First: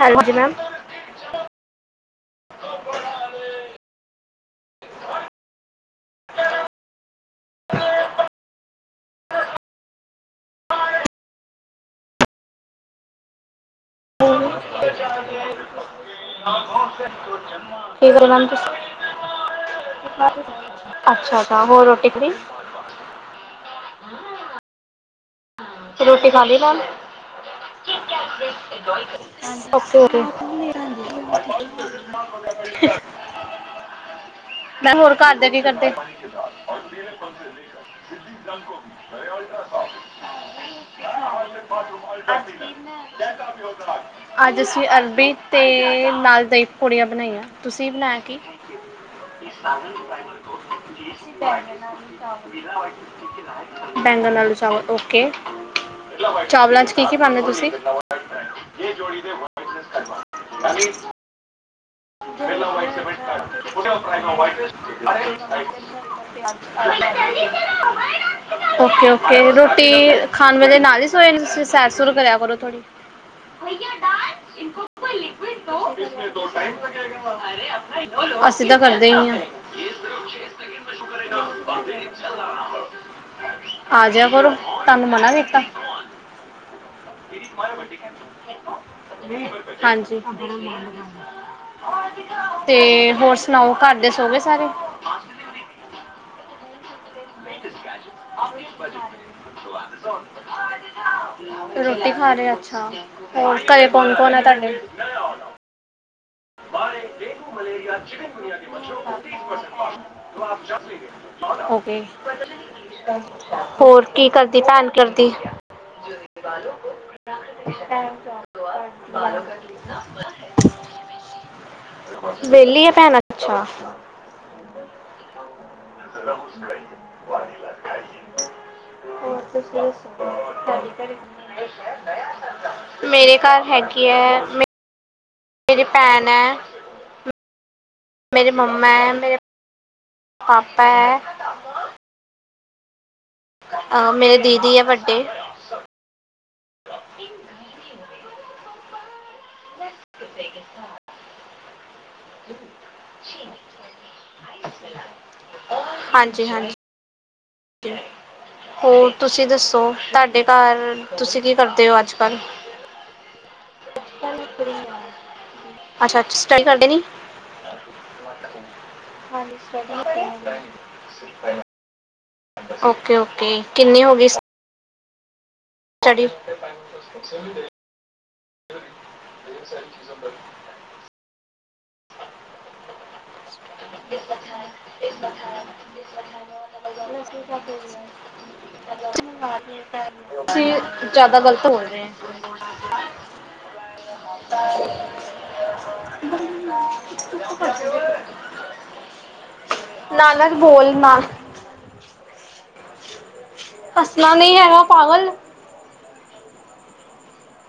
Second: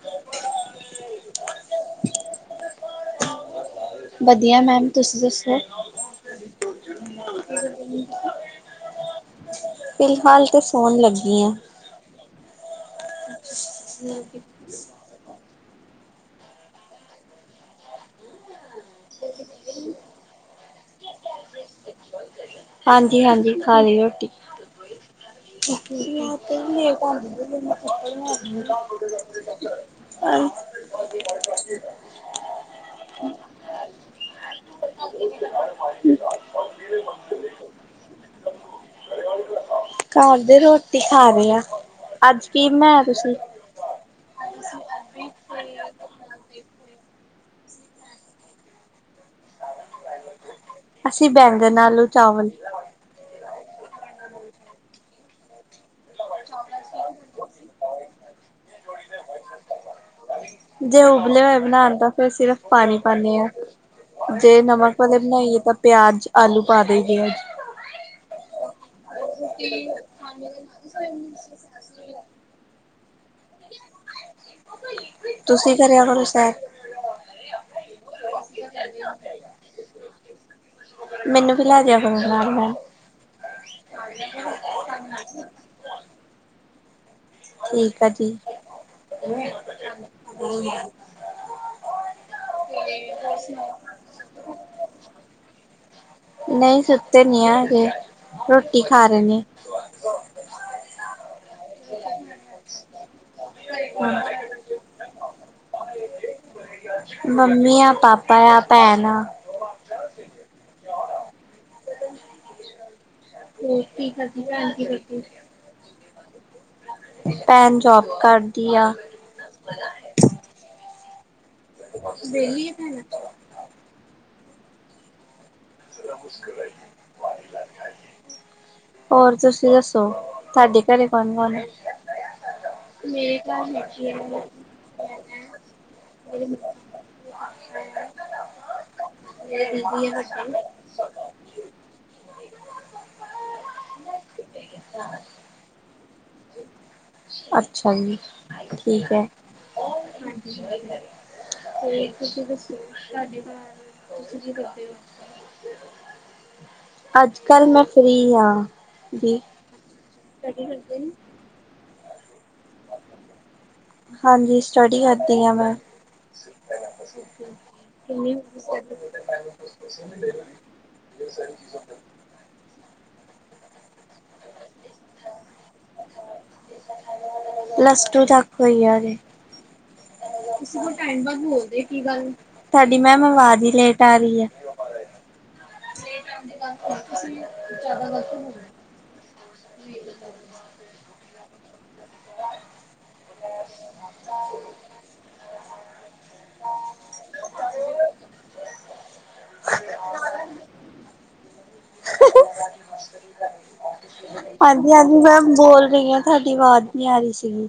ਹਾਂਜੀ ਮੈਮ। ਵਧੀਆ ਮੈਮ ਤੁਸੀਂ ਦੱਸੋ। [unintelligible] ਫਿਲਹਾਲ ਤੇ ਸੋਣ ਲੱਗੀ ਆ। [inaudible] [unintelligible] ਅੱਛਾ ਤਾਂ ਹੋਰ ਰੋਟੀ ਖਾਲੀ। ਹਾਂਜੀ ਹਾਂਜੀ ਖਾ ਲਈ ਰੋਟੀ। ਘਰ ਰੋਟੀ ਖਾ ਲਈ ਮੈਮ ਔ ਕੇ [unintelligible] [inaudible] ਮੈਂ ਹੋਰ ਘਰ ਦੇ ਕੀ ਕਰਦੇ। [inaudible] ਦੇ ਰੋਟੀ ਖਾ। ਰਹੇ ਆ। ਅੱਜ ਕੀ ਬਣਾਇਆ ਤੁਸੀਂ? ਅਜ ਅਜ ਅਸੀ ਅਰਬੀ ਤੇ ਨਾ ਅਸੀ ਦਹੀਂ ਪਕੌੜੀਆਂ ਬਣਾਈਆਂ। ਤੁਸੀਂ ਬਣਾਇਆ ਕੀ? ਅਸੀਂ ਬੈਂਗਣ ਆਲੂ ਚਾਵਲ [unintelligible] ਬੈਂਗਨ ਨਾਲ ਚਾਵਲ ਓਕੇ। ਚਾਵਲਾਂ ਚ ਕੀ ਕੀ ਪਾਦੇ ਤੁਸੀਂ। ਜੇ ਉਬਲੇ ਹੋਏ ਬਣਾਣ ਤਾਂ ਫਿਰ ਸਿਰਫ ਪਾਣੀ ਪਾਨੇ ਹਾਂ। ਜੇ ਨਮਕ ਵਾਲੇ ਬਣਾਈਏ ਤਾਂ ਪਿਆਜ ਆਲੂ ਪਾ ਦੇ। ਓਕੇ- ਓਕੇ ਰੋਟੀ ਖਾਣ ਵੇਲੇ ਨਾਲ ਹੀ ਸੋਏ ਨ ਦੇ ਤੁਸੀਂ। ਸੈਸ ਸ਼ੁਰੂ ਕਰਿਆ ਕਰੋ ਥੋੜੀ। ਤੁਸੀਂ ਕਰਿਆ ਕਰੋ ਸੈਰ ਅਸੀ ਤਾਂ ਕਰਦੇ ਇ ਆ। ਮੈਨੂੰ ਫਿਲਹਾਲ ਆ ਜਾਇਆ ਕਰੋ ਤੁਹਾਨੂੰ ਮਨਾ ਕੀਤਾ [unintelligible] ਹਾਂਜੀ। ਤੇ ਹੋਰ ਸੁਣਾਓ ਘਰ ਦੇ ਸੋ ਗਏ ਸਾਰੇ। ਨਹੀਂ ਸੁਤੇ ਨੀ ਆ ਅਜੇ। ਰੋਟੀ ਖਾ ਰਹੇ ਅੱਛਾ। ਹੋਰ ਘਰੇ ਕੋਨ ਕੋਨ ਹੈ ਤੁਹਾਡੇ? [inaudible] ਬਾਰੇ ਡੇਂਗੂ ਮੰਮੀ ਆ ਮਲੇਰਆ ਚਿਕਨ ਪਾਪਾ ਆ ਦੁਨੀਆਂ ਦੇ ਮੱਛਰ ਭੈਣ ਨੂੰ ਆ ਠਕ ਕਰ ਸਕ ਆਪ ਜਾ [unintelligible] ਓਕੇ। ਹੋਰ ਕੀ ਕਰਦੀ ਭੈਣ ਕਰਦੀ? ਭੈਣ ਜੋਬ ਕਰਦੀ ਆ [unintelligible] ਵੈਹਲੀ ਹੈ ਭੈਣ ਅੱਛਾ। ਰਊਜ਼ ਖਾਈਏ ਵਾਰੀਲਾ ਖਾਈਏ [unintelligible] ਹੋ ਹੋਰ ਤੁਸੀ ਤੁਸੀਂ ਦੱਸੋ ਦਸੋ ਤੁਹਾਡੇ ਤਵਢੇ ਘਰੇ? ਕੌਣ ਕੌਣ ਹੈ ਮੇਰੇ ਘਰ ਹੈਗੇ। ਕੀ ਹੈ ਮੈਂ [unintelligible] ਮੇਰੀ ਮੰਮਾ ਹੈ ਮੇਰੇ ਪਾਪਾ ਹੈ। ਅ ਮੇਰੇ ਦੀਦੀ ਹੈ ਵੱਡੇ। ਅੱਛਾ ਜੀ ਠੀਕ ਹੈ। ਹਾਂਜੀ। ਤੁਸੀਂ ਦੱਸੋ ਸਾਡੇ ਘਰ ਤੁਸੀਂ ਕੀ ਕਰਦੇ ਓ। ਹਾਂਜੀ ਹਾਂਜੀ ਅੱਜ ਕੱਲ ਮੈਂ ਫਰੀ ਹੋਰ ਤੁਸੀਂ ਦੱਸੋ ਤੁਹਾਡੇ ਘਰ ਤੁਸੀਂ ਕੀ ਕਰਦੇ ਹੋ ਅੱਜ ਕੱਲ ਹਾਂਜੀ ਸਟੱਡੀ ਕਰ ਗਈ ਆ ਮੈਂ ਅੱਛਾ ਅੱਛਾ ਸਟੱਡੀ ਕਰਦੇ ਨਹੀਂ ਕਿੰਨੀ ਖਾਲੀ ਸ਼ਗਨ ਤਿਆਰ ਏ। ਓਕੇ, ਓਕੇ ਕਿੰਨੀ ਹੋ ਗਈ। ਸਟਡੀ। ਪਲੱਸ ਟੂ ਤੱਕ ਹੋਈ ਆ ਹਜੇ। [unintelligible] ਤੁਸੀਂ ਬਹੁਤ ਟਾਈਮ ਬੋਲਦੇ ਦੇ ਹੋ ਕੀ ਗੱਲ ਤੁਹਾਡੀ ਮੈਮ ਆਵਾਜ਼ ਹੀ ਲੇਟ ਆ ਰਹੀ ਹੈ। [inaudible] ਤੁਸੀਂ ਜਿਆਦਾ ਗ਼ਲਤ ਬੋਲ ਰਹੇ। [inaudible] ਨਾਨਕ ਬੋਲ ਨਾ। ਉਰੇ, ਆ ਕੇ। ਮਸ਼ਕਰੀ ਕਰ ਓ। ਹੱਸਣਾ ਨਹੀਂ ਹੈਗਾ ਹਾਂਜੀ-ਹਾਂਜੀ, ਪਾਗਲ ਮੈਂ ਬੋਲ ਰਹੀ ਹਾਂ। ਤੁਹਾਡੀ ਆਵਾਜ਼ ਨੀ, ਆ ਰਹੀ ਸੀਗੀ।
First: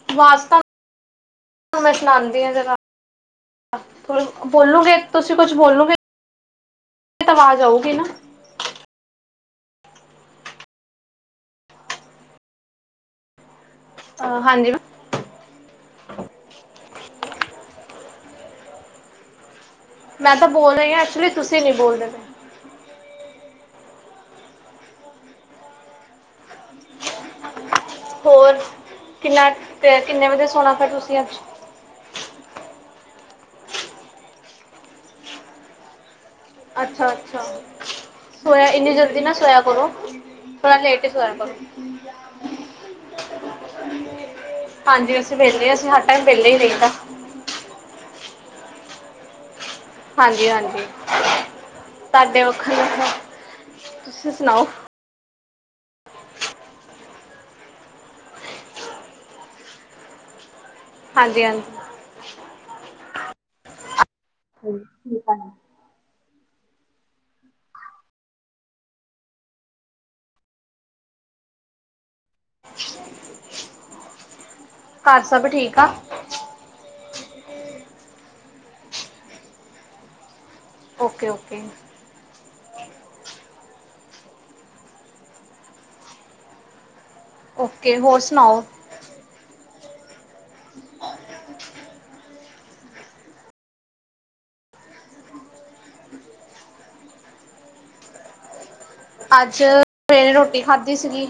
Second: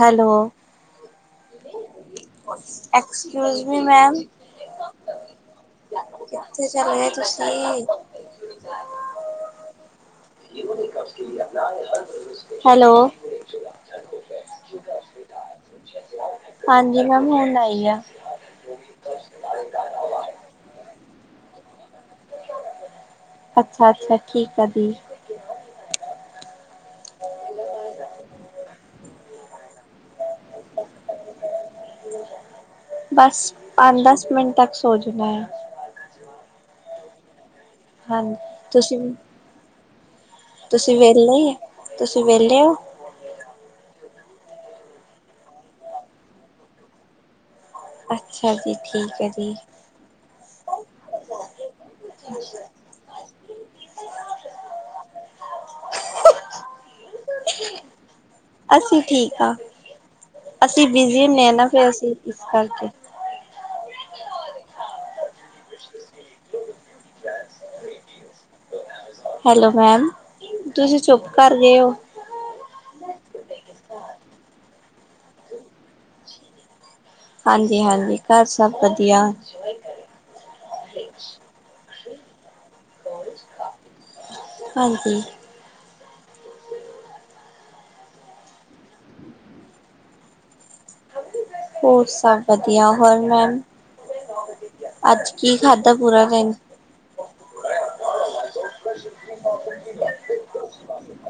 ਹੈਲੋ। ਤਾਂ ਮੈਂ, ਸੁਣਾਉਂਦੀ ਹਾਂ, ਜਰਾ। ਐਕਸਕਿਊਜ ਮੀ ਮੈਮ ਬੋਲੂਗੇ, ਤੁਸੀਂ ਕੁਛ ਬੋਲੋਗੇ। ਕਿੱਥੇ, ਚਲੇ ਓ ਤਾਂ ਆਵਾਜ਼ ਤੁਸੀਂ? ਆਊਗੀ ਨਾ ਹੈਲੋ। ਹਾ, ਹਾਂਜੀ। ਮੇਮ। ਹਾਂਜੀ, ਮੈਮ। ਹੁਣ ਆਈ ਆ। ਮੈਂ, ਤਾਂ ਬੋਲ ਰਹੀ ਆ। ਐਕਚੁਲੀ ਤੁਸੀਂ, ਨਹੀਂ ਬੋਲਦੇ ਪੇ। ਅੱਛਾ-ਅੱਛਾ, ਠੀਕ ਆ ਦੀ। ਇਹ [unintelligible] ਹੋਰ ਕਿੰਨਾ, ਕਿੰਨੇ ਵਜੇ ਸੋਣਾ, ਫੇਰ ਤੁਸੀਂ ਅੱਜ? ਬਸ, ਪੰਜ, ਦਸ ਮਿੰਟ ਤੱਕ ਸੋ ਜਣਾ ਹੈ। ਅੱਛਾ- ਅੱਛਾ, ਹਾਂਜੀ, ਸੋਇਆ ਇੰਨੀ, ਤੁਸੀਂ ਜਲਦੀ ਨਾ ਸੋਇਆ ਕਰੋ। ਥੋੜਾ ਤੁਸੀਂ ਲੇਟ ਹੀ, ਸੋ ਆ ਵਿਹਲੇ, ਕਰੋ। ਤੁਸੀਂ ਵਿਹਲੇ ਹੋ? ਹਾਂਜੀ। ਅਸੀਂ, ਵਿਹਲੇ ਆ। ਅਸੀਂ ਹਰ, ਟਾਈਮ ਵਿਹਲੇ ਹੀ, ਰਹਿੰਦਾ। ਅੱਛਾ ਜੀ। ਠੀਕ ਹੈ ਜੀ। ਹਾਂਜੀ-ਹਾਂਜੀ। ਤੁਹਾਡੇ ਵਖਣ, ਤੁਸੀਂ ਸੁਣਾਓ? ਅਸੀਂ, ਠੀਕ ਆ। ਅਸੀਂ ਬਿਜੀ, ਹਾਂਜੀ ਹੁੰਣੇ ਹਾਂ ਹਾਂਜੀ ਨਾ। ਫੇਰ, ਅਸੀਂ ਇਸ ਕਰਕੇ। ਹਾਂਜੀ, ਠੀਕ ਹੈ। [inaudible] ਹੈਲੋ ਮੈਮ, ਤੁਸੀਂ, ਚੁੱਪ ਕਰ ਗਏ ਹੋ? ਘਰ, ਸਭ ਠੀਕ ਆ? ਹਾਂਜੀ- ਹਾਂਜੀ, ਘਰ ਸਭ ਵਧੀਆ। Okay- okay. ਹਾਂਜੀ। ਓਕੇ, ਹੋਰ ਸੁਣਾਓ? ਹੋਰ ਸਭ ਵਧੀਆ। ਹੋਰ ਮੈਮ? ਅੱਜ ਕੀ, ਖਾਧਾ ਪੂਰਾ ਦਿਨ। ਅੱਜ, ਸਵੇਰੇ ਰੋਟੀ ਖਾਧੀ ਸੀਗੀ।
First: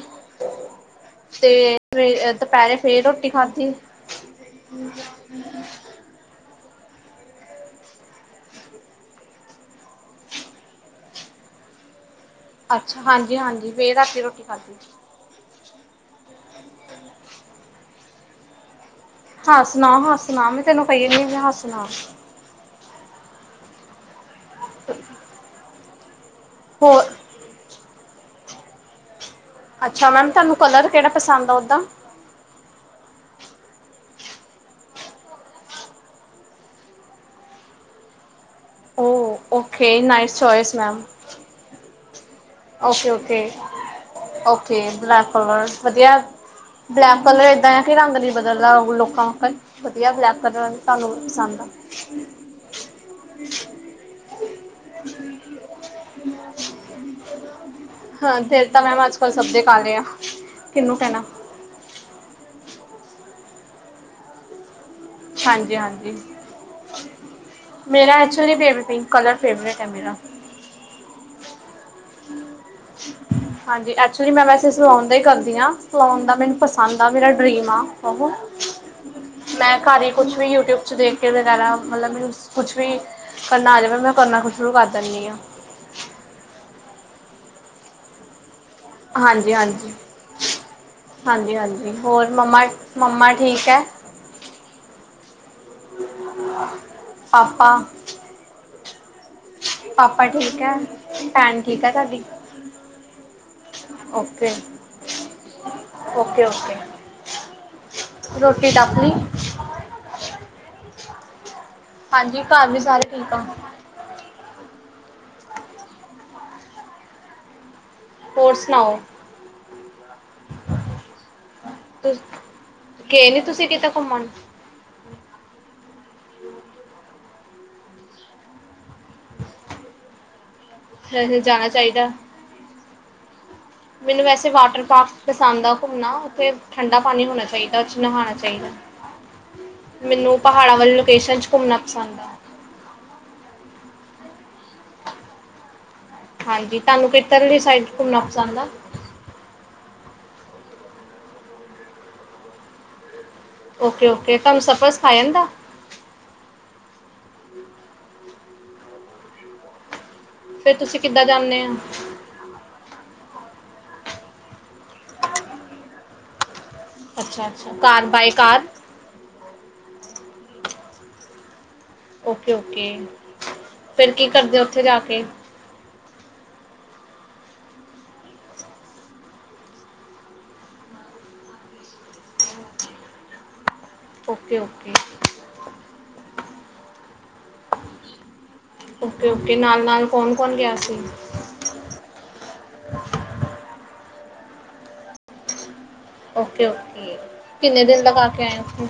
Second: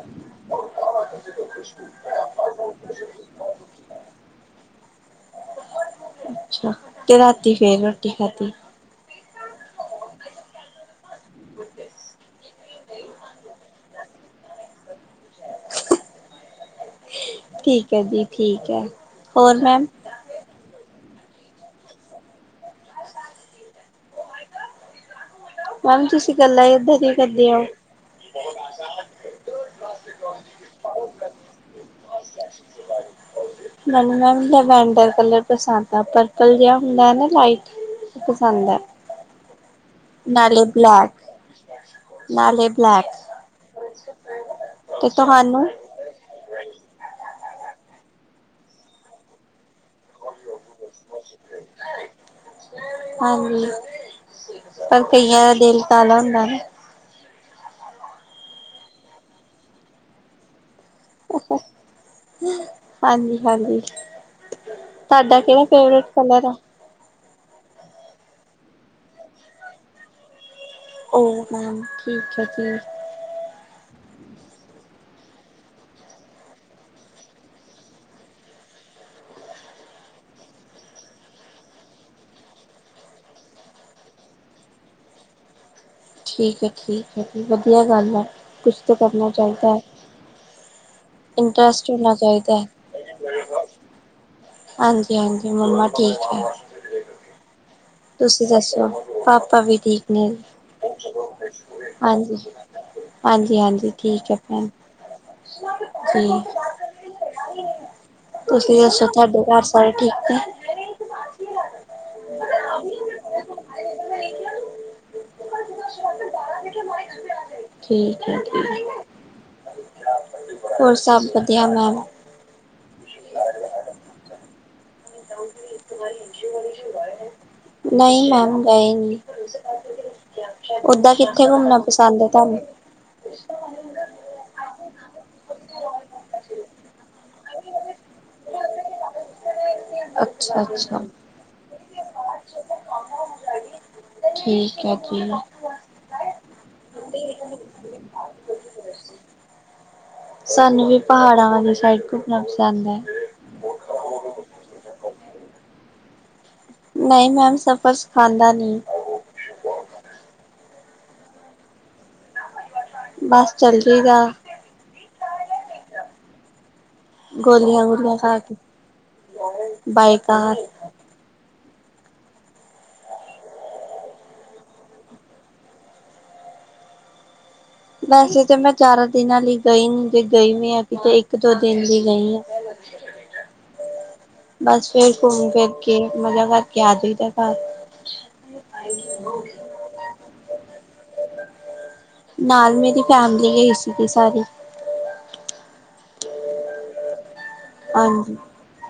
ਤੇ ਫ ਦੁਪਹਿਰੇ, ਫੇਰ ਰੋਟੀ ਖਾਧੀ। [unintelligible] ਅੱਛਾ। ਤੇ, ਰਾਤੀ ਫੇਰ ਰੋਟੀ ਖਾਧੀ। ਅੱਛਾ। ਹਾਂਜੀ- ਹਾਂਜੀ, ਫ ਰਾਤੀ ਰੋਟੀ ਖਾਧੀ। ਠੀਕ ਹੈ ਜੀ। ਠੀਕ ਹੈ। ਹੋਰ ਹਾਂ, ਮੈਮ ਸੁਣਾਵਾ ਸੁਣਾ ਮੈਂ ਤੈਨੂੰ ਪਈ ਇਹ ਵੀ ਮੈਂ, ਹੱਸ ਲਾ। [inaudible] ਮੈਮ ਤੁਸੀਂ, ਗੱਲਾਂ ਏਧਾ ਹੋਰ ਦੀ, ਹੀ ਕਰਦੇ ਆਓ? ਅੱਛਾ, ਮੈਮ ਤੁਹਾਨੂੰ ਕਲਰ, ਕਿਹੜਾ ਪਸੰਦ ਆ ਓਦਾ। ਮੈਨੂੰ ਨਾ, ਲਵੈਂਡ ਕਲਰ, ਪਸੰਦ ਆ। ਪਰਪਲ ਜਿਹਾ ਹੁੰਦਾ ਨਾ ਲਾਈਟ। ਪਸੰਦ ਹੈ। Oh okay. ਨਾਈਸ ਨਾਲੇ ਚੋਇਸ, ਮੈਮ। ਬਲੈਕ ਨਾਲੇ ਬਲੈਕ ਓਕੇ- ਓਕੇ। ਓਕੇ, ਤੇ ਬਲੈਕ ਕਲਰ ਤੁਹਾਨੂੰ ਵਧੀਆ। Black colour. ਕੈਂ ਕੇ ਰੰਗ ਨੀ ਬਦਲਦਾ ਹੋਰ ਲੋਕਾਂ ਵਕਰ ਵਧੀਆ ਬਲੈਕ ਕਲਰ, ਤੁਹਾਨੂੰ ਪਸੰਦ ਆ। ਹਾਂਜੀ। ਪਰ, ਕਈਆਂ ਦਾ ਦਿਲ, ਕਾਲਾ ਹੁੰਦਾ ਨਾ। ਹਾਂ। ਫੇਰ ਤਾਂ, ਮੈਮ ਅੱਜ ਕੱਲ ਸਭ ਦੇ ਕਾਲੇ ਆ। ਕਿਹਨੂੰ ਕਹਿਣਾ ਹਾਂਜੀ- ਹਾਂਜੀ। ਤੁਹਾਡਾ ਕਿਵੇਂ ਫੇਵਰੇਟ ਹਾਂਜੀ-ਹਾਂਜੀ। ਕਲਰ ਆ ਮੇਰਾ actually baby pink colour favourite ਹੈ ਮੇਰਾ ਉਹ ਹੌ ਠੀਕ ਹੈ ਜੀ ਹਾਂਜੀ [unintelligible] ਐਕਚੁਲੀ ਮੈਂ ਵੈਸੇ ਸਿਲਾਉਣ ਦਾ ਹੀ ਕਰਦੀ ਹਾਂ ਸਲਾਉਣ ਦਾ ਮੈਨੂੰ ਪਸੰਦ ਆ ਮੇਰਾ ਡਰੀਮ ਆ ਮੈਂ ਘਰ ਹੀ ਕੁਛ ਵੀ ਯੂਟਿਊਬ ਚ ਦੇਖ ਕੇ ਵਗੈਰਾ ਮਤਲਬ ਕੁਛ ਵੀ ਕਰਨਾ ਆ ਰਿਹਾ ਪਰ ਮੈਂ ਕਰਨਾ ਕੁ ਸ਼ੁਰੂ ਕਰ ਦਿੰਦੀ ਹਾਂ [inaudible] ਠੀਕ ਹੈ ਠੀਕ ਹੈ ਵਧੀਆ ਗੱਲ ਹੈ ਕੁਛ ਤਾਂ ਕਰਨਾ ਚਾਹੀਦਾ ਹੈ ਹਾਂਜੀ ਇੰਟਰਸਟ ਹਾਂਜੀ ਹੋਣਾ ਹੋਰ ਚਾਹੀਦਾ ਮੰਮਾ ਹੈ ਮੰਮਾ ਠੀਕ ਹੈ ਹਾਂਜੀ ਹਾਂਜੀ ਮੰਮਾ ਠੀਕ ਹੈ ਪਾਪਾ ਤੁਸੀਂ ਦੱਸੋ ਪਾ ਪਾਪਾ ਵੀ ਠੀਕ ਨੇ ਪਾਪਾ ਹੈ ਭੈਣ ਠੀਕ ਹੈ ਤੁਹਾਡੀ ਹਾਂਜੀ ਹਾਂਜੀ ਹਾਂਜੀ ਠੀਕ ਹੈ ਓਕੇ ਫੈਣ ਓਕੇ ਓਕੇ ਰੋਟੀ ਤੁਸੀਂ ਟੱਪ ਦੱਸੋ ਲਈ ਤੁਹਾਡੇ ਘਰ ਸਾਰੇ ਠੀਕ ਹਾਂਜੀ ਘਰ ਵੀ ਸਾਰੇ ਠੀਕ ਆ ਠੀਕ ਹੈ ਠੀਕ ਹੋਰ ਸਭ ਵਧੀਆ ਮੈਮ ਕਿ ਨੀ ਤੁਸੀਂ ਕਿ [unintelligible] ਘਮਣ ਨਹੀਂ [unintelligible] ਓਦਾਂ ਕਿੱਥੇ ਜਾਣਾ ਘੁੰਮਣਾ ਚਾਹੀਦਾ ਪਸੰਦ ਹੈ ਤੁਹਾਨੂੰ ਮੈਨੂੰ ਵੈਸੇ ਵਾਟਰ ਪਾਰਕ ਪਸੰਦ ਆ ਘੁੰਮਣਾ ਉੱਥੇ ਠੰਡਾ ਪਾਣੀ ਹੋਣਾ ਚਾਹੀਦਾ ਚ ਨਹਾਉਣਾ ਚਾਹੀਦਾ [inaudible] ਮੈਨੂੰ ਅੱਛਾ ਪਹਾੜਾਂ ਵਾਲੀ ਅੱਛਾ ਲੋਕੇਸ਼ਨ ' ਘੁੰਮਣਾ ਪਸੰਦ ਹੈ ਠੀਕ ਹੈ ਜੀ ਹਾਂਜੀ ਤੁਹਾਨੂੰ ਖਤਰਲੀ ਸਾਈਡ ਘੁੰਮਣਾ ਪਸੰਦ ਆ ਸਾਨੂੰ ਵੀ ਪਹਾੜਾਂਵਾਂੀ ਸਾਈਡ ਘੁਮਣਾ ਪਸੰਦ ਹੈ ਓਕੇ ਓਕੇ ਤੁਹਾਨੂੰ ਸਪ ਸਿਖਾ ਜਾਂਦਾ ਨਹੀਂ ਮੈਮ ਸਫ਼ਰ ਸਿਖਾਂਦਾ ਨੀ ਫੇਰ ਤੁਸੀਂ ਕਿੱਦਾਂ ਜਾਂਦੇ ਹੋ ਬਸ ਚੱਲ ਜਾਈ ਦਾ ਅੱਛਾ ਅੱਛਾ car by car [unintelligible] ਬਏਕਾ okay okay, ਫੇਰ ਕੀ ਕਰਦੇ ਉੱਥੇ ਜਾ ਕੇ? ਵੈਸੇ ਤਾਂ ਮੈਂ ਚਾਰਾਂ ਦਿਨਾਂ ਲਈ ਗਈ ਜੇ ਗਈ ਵੀ ਆ ਕਿਤੇ ਇੱਕ ਦੋ ਦਿਨ ਲਈ ਗਈ ਆ। ਓਕੇ ਬਸ ਓਕੇ ਫੇਰ ਘੁੰਮ ਫਿਰ ਕੇ ਮਜ਼ਾ ਕਰਕੇ ਆਦੀ ਤੱਕ ਓਕੇ ਓਕੇ, ਨਾਲ-ਨਾਲ ਕੌਣ-ਕੌਣ ਗਿਆ ਸੀ। ਨਾਲ ਮੇਰੀ ਫੈਮਿਲੀ ਗਈ ਸੀਗੀ ਸਾਰੀ, ਓਕੇ ਓਕੇ, ਕਿੰਨੇ ਦਿਨ ਲਗਾ ਹਾਂਜੀ ਕੇ ਆਏ ਔ ਤੁਸੀ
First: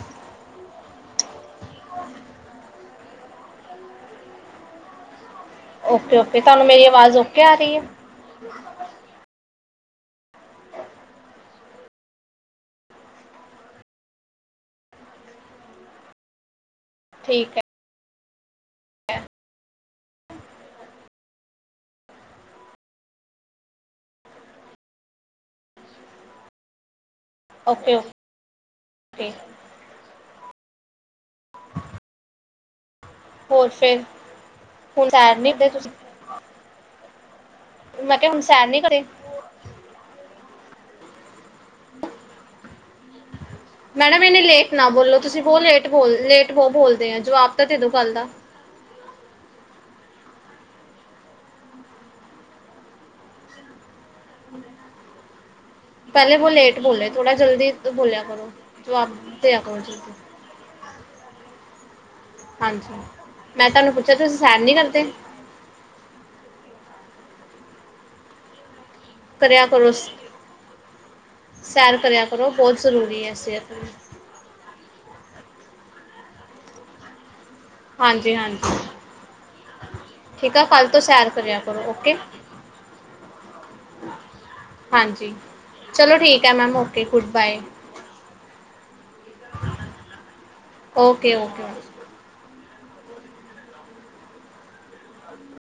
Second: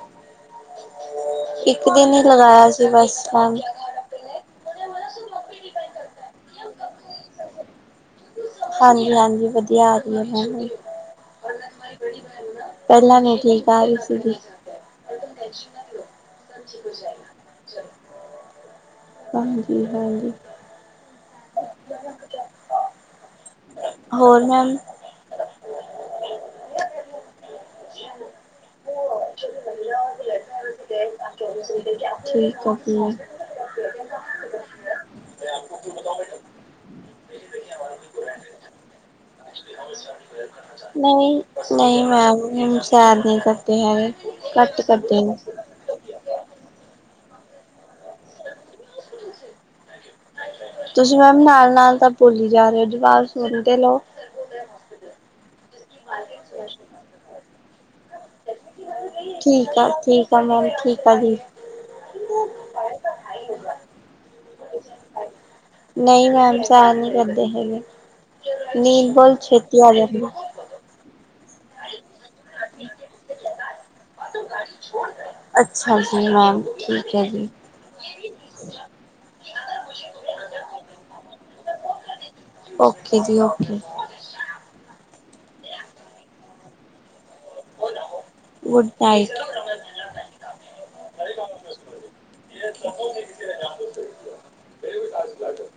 ਇੱਕ ਦਿਨ ਹੀ ਲਗਾਇਆ ਸੀ ਬਸ ਓਕੇ ਓਕੇ, ਤੁਹਾਨੂੰ ਮੇਰੀ ਆਵਾਜ਼ ਓਕੇ ਆ ਰਹੀ ਹੈ? ਹਾਂਜੀ-ਹਾਂਜੀ ਵਧੀਆ ਆ ਰਹੀ ਐ ਗੀ ਪਹਿਲਾਂ ਨੀ ਠੀਕ ਆਰੀ ਸੀ ਠੀਕ ਹੈ, ਹਾਂਜੀ-ਹਾਂਜੀ, ਹੋਰ ਮੈਮ ਓਕੇ ਓਕੇ, ਠੀਕ ਔ ਹੋਰ ਫੇਰ ਹੁਣ ਸੈਰ [unintelligible] ਮੈਂ ਕਿਹਾ ਹੁਣ ਸੈਰ ਨੀ ਕਰੀ ਨਹੀਂ-ਨਹੀਂ ਮੈਮ, ਹੁਣ ਸੈਰ ਨਹੀਂ ਕਰਦੇ ਹੈਗੇ ਮੈਡਮ ਇਹਨੇ ਲੇਟ ਘੱਟ ਨਾ ਬੋਲੋ ਕਰਦੇ ਨੇ। ਤੁਸੀਂ ਬਹੁਤ ਲੇਟ ਬੋਲ ਲੇਟ ਬ ਬੋਲਦੇ ਆ ਜੋ ਆਪ ਤਾ ਤੈਨੂੰ ਕੱਲ ਦਾ ਤੁਸੀਂ ਮੈਮ ਨਾਲ-ਨਾਲ ਤਾਂ ਬੋਲੀ ਜਾ ਰਹੇ ਹੋ ਜਵਾਬ ਸੁਣਦੇ ਲਓ, [unintelligible] ਪਹਿਲੇ ਬੋਲੇ ਥੋੜਾ ਜਲਦੀ ਬੋਲਿਆ ਕਰੋ ਜਵਾਬ ਦਿਆ ਠੀਕ ਕਰੋ ਆ ਜਲਦੀ ਠੀਕ ਆ ਮੈਮ ਠੀਕ ਆ ਜੀ, ਹਾਂਜੀ ਮੈਂ ਤੁਹਾਨੂੰ ਪੁੱਛਿਆ ਤੁਸੀਂ ਸੈਰ ਨਹੀਂ ਕਰਦੇ? ਨਹੀਂ ਕੰਮ ਸਾਰ ਨਹੀਂ ਕਰਦੇ ਹੈਗੇ। ਨੀਦ ਬਹੁਤ ਕਰਿਆ ਛੇਤੀ ਕਰੋ ਆ ਜਾਂਦੀ ਐ ਸੈਰ ਕਰਿਆ ਕਰੋ ਬਹੁਤ ਜ਼ਰੂਰੀ ਹੈ ਸਿਹਤ ਲਈ ਅੱਛਾ ਜੀ ਮੈਮ ਠੀਕ ਹੈ ਜੀ, ਹਾਂਜੀ-ਹਾਂਜੀ ਠੀਕ ਆ ਕੱਲ ਤੋਂ ਸੈਰ ਕਰਿਆ ਕਰੋ ਓਕੇ, ਓਕੇ ਜੀ ਓਕੇ ਹਾਂਜੀ ਚਲੋ ਠੀਕ ਹੈ ma'am okay, good bye [unintelligible] okay okay, ਇਹ